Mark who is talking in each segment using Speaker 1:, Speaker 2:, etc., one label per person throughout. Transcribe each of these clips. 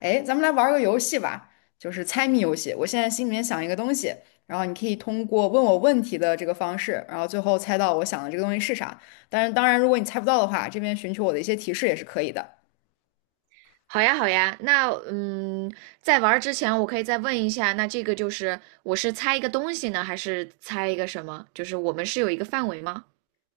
Speaker 1: 哎，咱们来玩儿个游戏吧，就是猜谜游戏。我现在心里面想一个东西，然后你可以通过问我问题的这个方式，然后最后猜到我想的这个东西是啥。但是当然，如果你猜不到的话，这边寻求我的一些提示也是可以的。
Speaker 2: 好呀，好呀，那在玩儿之前，我可以再问一下，那这个就是我是猜一个东西呢，还是猜一个什么？就是我们是有一个范围吗？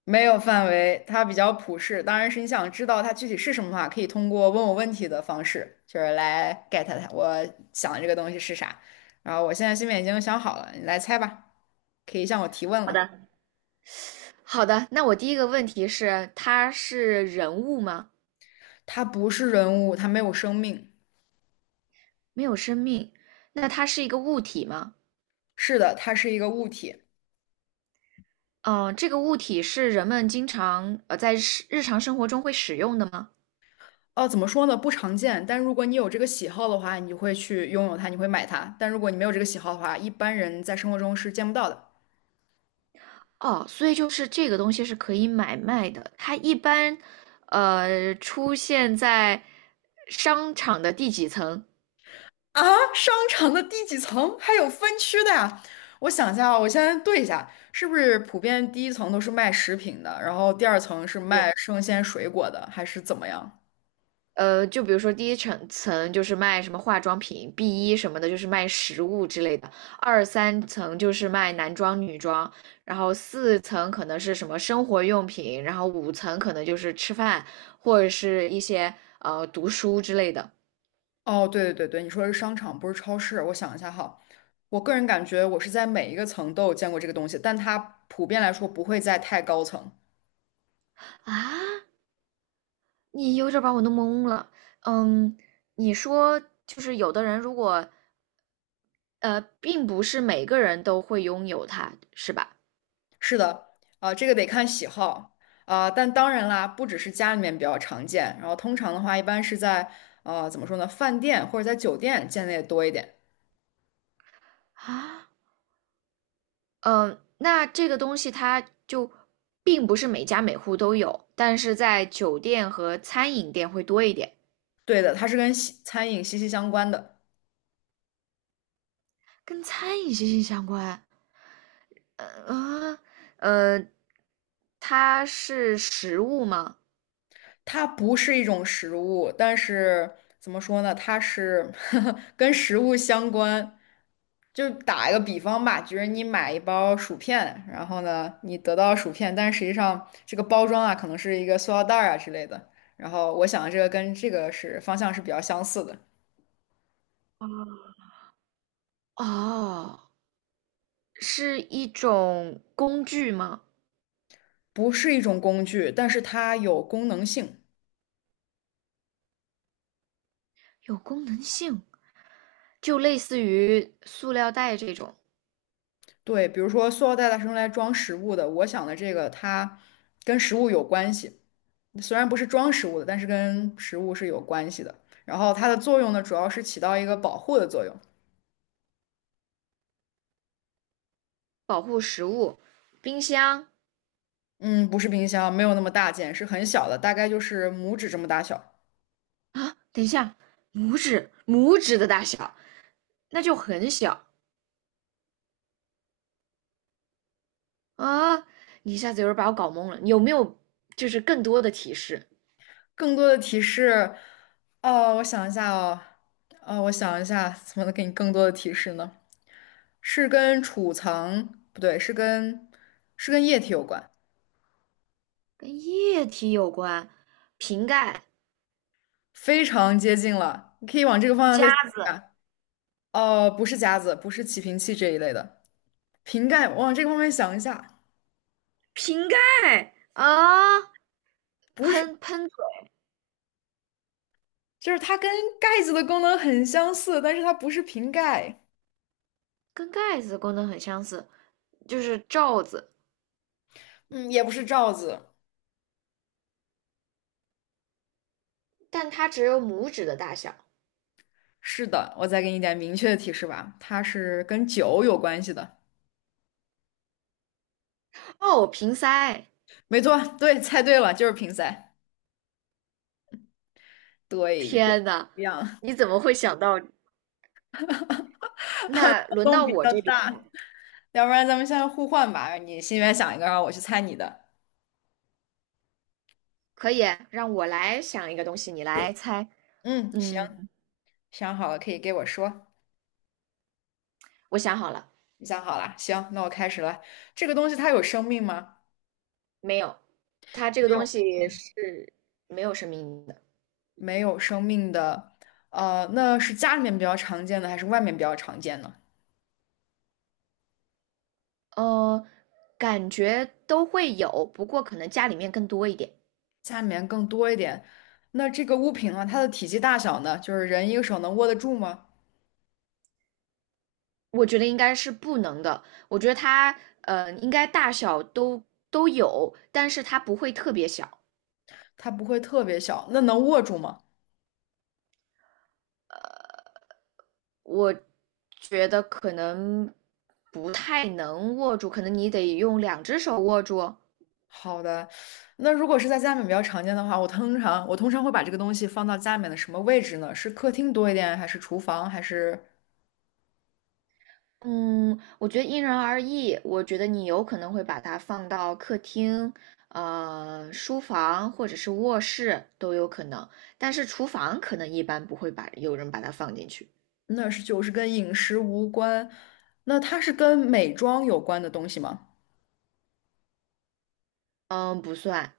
Speaker 1: 没有范围，它比较普适。当然是你想知道它具体是什么的话，可以通过问我问题的方式，就是来 get 它我想的这个东西是啥。然后我现在心里面已经想好了，你来猜吧，可以向我提问
Speaker 2: 好
Speaker 1: 了。
Speaker 2: 的，好的，那我第一个问题是，它是人物吗？
Speaker 1: 它不是人物，它没有生命。
Speaker 2: 没有生命，那它是一个物体吗？
Speaker 1: 是的，它是一个物体。
Speaker 2: 这个物体是人们经常在日常生活中会使用的吗？
Speaker 1: 哦，怎么说呢？不常见，但如果你有这个喜好的话，你会去拥有它，你会买它。但如果你没有这个喜好的话，一般人在生活中是见不到的。
Speaker 2: 哦，所以就是这个东西是可以买卖的，它一般出现在商场的第几层？
Speaker 1: 啊，商场的第几层还有分区的呀？我想一下啊，我先对一下，是不是普遍第一层都是卖食品的，然后第二层是卖
Speaker 2: 对，
Speaker 1: 生鲜水果的，还是怎么样？
Speaker 2: 呃，就比如说第一层就是卖什么化妆品，B1什么的，就是卖食物之类的；二三层就是卖男装、女装，然后四层可能是什么生活用品，然后五层可能就是吃饭或者是一些读书之类的。
Speaker 1: 哦，对对对对，你说的是商场，不是超市。我想一下哈，我个人感觉我是在每一个层都有见过这个东西，但它普遍来说不会在太高层。
Speaker 2: 啊，你有点儿把我弄懵了。嗯，你说就是有的人如果并不是每个人都会拥有它，是吧？
Speaker 1: 是的，啊、这个得看喜好啊、但当然啦，不只是家里面比较常见，然后通常的话，一般是在怎么说呢，饭店或者在酒店见的也多一点。
Speaker 2: 啊。那这个东西它就并不是每家每户都有，但是在酒店和餐饮店会多一点，
Speaker 1: 对的，它是跟西餐饮息息相关的，
Speaker 2: 跟餐饮息息相关。呃啊，呃，它是食物吗？
Speaker 1: 它不是一种食物，但是怎么说呢，它是 跟食物相关，就打一个比方吧，就是你买一包薯片，然后呢，你得到薯片，但是实际上这个包装啊，可能是一个塑料袋儿啊之类的。然后我想的这个跟这个是方向是比较相似的，
Speaker 2: 啊，哦，是一种工具吗？
Speaker 1: 不是一种工具，但是它有功能性。
Speaker 2: 有功能性，就类似于塑料袋这种
Speaker 1: 对，比如说塑料袋它是用来装食物的，我想的这个它跟食物有关系，虽然不是装食物的，但是跟食物是有关系的。然后它的作用呢，主要是起到一个保护的作用。
Speaker 2: 保护食物，冰箱
Speaker 1: 嗯，不是冰箱，没有那么大件，是很小的，大概就是拇指这么大小。
Speaker 2: 啊，等一下，拇指的大小。那就很小啊！你一下子有点把我搞懵了。有没有就是更多的提示？
Speaker 1: 更多的提示，哦，我想一下哦，哦，我想一下，怎么能给你更多的提示呢？是跟储藏，不对，是跟是跟液体有关，
Speaker 2: 跟液体有关，瓶盖、
Speaker 1: 非常接近了。你可以往这个方向再
Speaker 2: 夹
Speaker 1: 想一
Speaker 2: 子、
Speaker 1: 下。哦，不是夹子，不是起瓶器这一类的，瓶盖，往这个方面想一下，
Speaker 2: 瓶盖啊，
Speaker 1: 不是，
Speaker 2: 喷嘴，
Speaker 1: 就是它跟盖子的功能很相似，但是它不是瓶盖，
Speaker 2: 跟盖子功能很相似，就是罩子，
Speaker 1: 嗯，也不是罩子。
Speaker 2: 但它只有拇指的大小。
Speaker 1: 是的，我再给你一点明确的提示吧，它是跟酒有关系的。
Speaker 2: 哦，瓶塞！
Speaker 1: 没错，对，猜对了，就是瓶塞。对，就
Speaker 2: 天呐，
Speaker 1: 一样，
Speaker 2: 你怎么会想到？
Speaker 1: 活
Speaker 2: 那轮
Speaker 1: 动
Speaker 2: 到
Speaker 1: 比
Speaker 2: 我
Speaker 1: 较
Speaker 2: 这边
Speaker 1: 大
Speaker 2: 了，
Speaker 1: 要不然咱们现在互换吧，你心里面想一个，让我去猜你的。
Speaker 2: 可以让我来想一个东西，你来猜。
Speaker 1: 嗯，行，
Speaker 2: 嗯，
Speaker 1: 想好了可以给我说。
Speaker 2: 我想好了。
Speaker 1: 你想好了，行，那我开始了。这个东西它有生命吗？
Speaker 2: 没有，它这
Speaker 1: 没
Speaker 2: 个东
Speaker 1: 有，
Speaker 2: 西是没有生命的。
Speaker 1: 没有生命的。那是家里面比较常见的，还是外面比较常见呢？
Speaker 2: 呃，感觉都会有，不过可能家里面更多一点。
Speaker 1: 家里面更多一点。那这个物品呢，它的体积大小呢，就是人一个手能握得住吗？
Speaker 2: 我觉得应该是不能的。我觉得它应该大小都有，但是它不会特别小。
Speaker 1: 它不会特别小，那能握住吗？
Speaker 2: 我觉得可能不太能握住，可能你得用两只手握住。
Speaker 1: 好的，那如果是在家里面比较常见的话，我通常会把这个东西放到家里面的什么位置呢？是客厅多一点，还是厨房，还是
Speaker 2: 嗯，我觉得因人而异。我觉得你有可能会把它放到客厅、呃，书房或者是卧室都有可能，但是厨房可能一般不会把有人把它放进去。
Speaker 1: 那是就是跟饮食无关？那它是跟美妆有关的东西吗？
Speaker 2: 嗯，不算，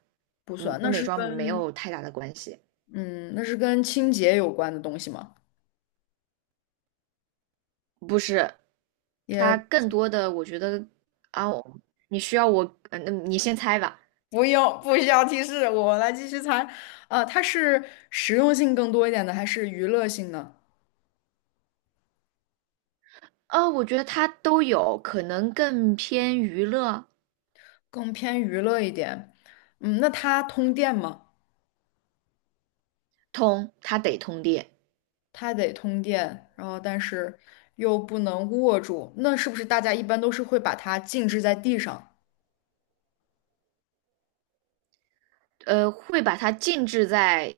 Speaker 1: 不
Speaker 2: 嗯，
Speaker 1: 算，
Speaker 2: 跟
Speaker 1: 那
Speaker 2: 美
Speaker 1: 是
Speaker 2: 妆没
Speaker 1: 跟
Speaker 2: 有太大的关系。
Speaker 1: 嗯，那是跟清洁有关的东西吗？
Speaker 2: 不是，
Speaker 1: 也。
Speaker 2: 它更多的我觉得啊，你需要我，嗯，嗯你先猜吧。
Speaker 1: 不用，不需要提示，我来继续猜。它是实用性更多一点的，还是娱乐性呢？
Speaker 2: 啊，我觉得它都有，可能更偏娱乐
Speaker 1: 更偏娱乐一点。嗯，那它通电吗？
Speaker 2: 通，它得通电。
Speaker 1: 它得通电，然后但是又不能握住，那是不是大家一般都是会把它静置在地上，
Speaker 2: 呃，会把它静置在，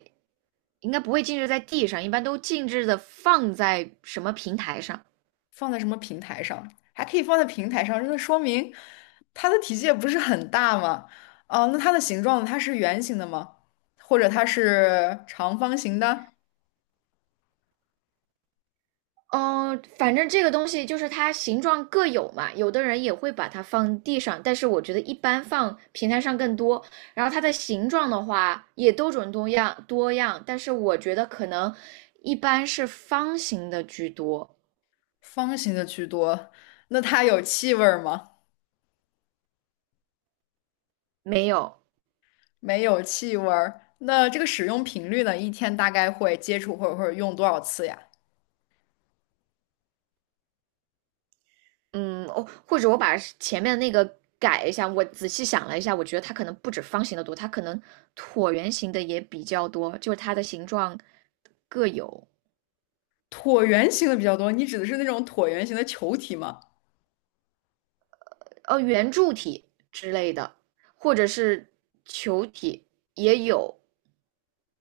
Speaker 2: 应该不会静置在地上，一般都静置的放在什么平台上？
Speaker 1: 放在什么平台上？还可以放在平台上，那说明它的体积也不是很大嘛。哦、那它的形状呢它是圆形的吗？或者它是长方形的？
Speaker 2: 嗯、反正这个东西就是它形状各有嘛，有的人也会把它放地上，但是我觉得一般放平台上更多。然后它的形状的话也多种多样，但是我觉得可能一般是方形的居多，
Speaker 1: 方形的居多，那它有气味儿吗？
Speaker 2: 没有
Speaker 1: 没有气味儿。那这个使用频率呢？一天大概会接触或者用多少次呀？
Speaker 2: 嗯，哦，或者我把前面那个改一下，我仔细想了一下，我觉得它可能不止方形的多，它可能椭圆形的也比较多，就是它的形状各有，
Speaker 1: 椭圆形的比较多，你指的是那种椭圆形的球体吗？
Speaker 2: 呃，圆柱体之类的，或者是球体也有。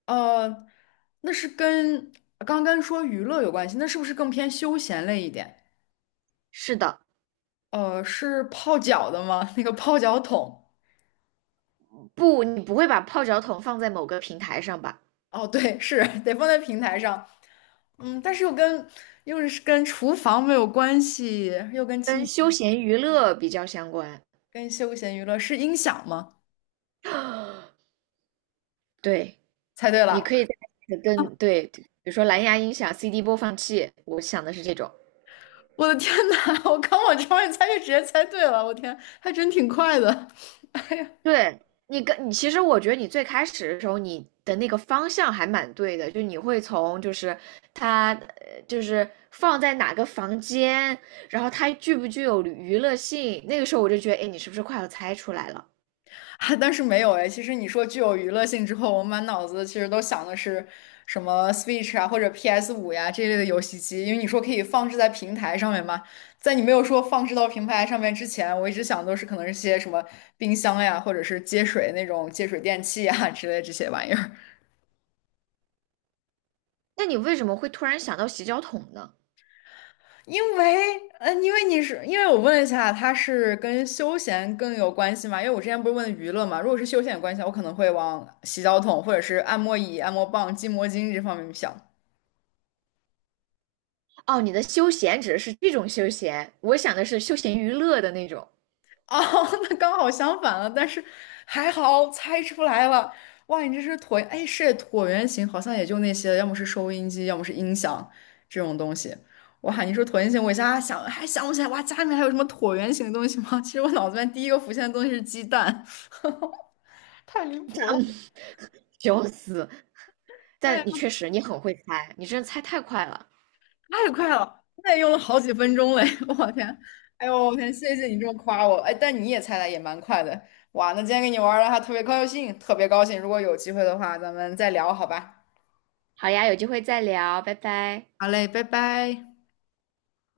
Speaker 1: 呃，那是跟刚刚说娱乐有关系，那是不是更偏休闲类一点？
Speaker 2: 是的，
Speaker 1: 是泡脚的吗？那个泡脚桶？
Speaker 2: 不，你不会把泡脚桶放在某个平台上吧？
Speaker 1: 哦，对，是得放在平台上。嗯，但是又跟又是跟厨房没有关系，又跟
Speaker 2: 跟
Speaker 1: 清。
Speaker 2: 休闲娱乐比较相关。
Speaker 1: 跟休闲娱乐是音响吗？
Speaker 2: 对，
Speaker 1: 猜对
Speaker 2: 你
Speaker 1: 了！
Speaker 2: 可以再跟对，比如说蓝牙音响、CD 播放器，我想的是这种。
Speaker 1: 我的天呐，我刚往这方面猜就直接猜对了，我天，还真挺快的。哎呀，
Speaker 2: 对你，其实我觉得你最开始的时候，你的那个方向还蛮对的，就你会从就是它就是放在哪个房间，然后它具不具有娱乐性，那个时候我就觉得，哎，你是不是快要猜出来了？
Speaker 1: 啊但是没有哎。其实你说具有娱乐性之后，我满脑子其实都想的是什么 Switch 啊，或者 PS5呀这类的游戏机，因为你说可以放置在平台上面嘛。在你没有说放置到平台上面之前，我一直想都是可能是些什么冰箱呀，或者是接水电器呀之类这些玩意儿。
Speaker 2: 那你为什么会突然想到洗脚桶呢？
Speaker 1: 因为，嗯，因为我问了一下，它是跟休闲更有关系嘛？因为我之前不是问娱乐嘛，如果是休闲有关系的话，我可能会往洗脚桶或者是按摩椅、按摩棒、筋膜巾这方面想。
Speaker 2: 哦，你的休闲指的是这种休闲，我想的是休闲娱乐的那种，
Speaker 1: 哦，那刚好相反了，但是还好猜出来了。哇，你这是椭，哎，是椭圆形，好像也就那些，要么是收音机，要么是音响这种东西。哇，你说椭圆形，我一下想还想不起来，哇，家里面还有什么椭圆形的东西吗？其实我脑子里面第一个浮现的东西是鸡蛋。太离谱了。
Speaker 2: 笑死！
Speaker 1: 哎
Speaker 2: 但
Speaker 1: 呀，
Speaker 2: 你确实你很会猜，你真的猜太快了。
Speaker 1: 太快了，那也用了好几分钟嘞！我天，哎呦，我天，谢谢你这么夸我，哎，但你也猜的也蛮快的，哇，那今天跟你玩儿的还特别高兴，特别高兴，如果有机会的话，咱们再聊，好吧？
Speaker 2: 好呀，有机会再聊，拜拜。
Speaker 1: 好嘞，拜拜。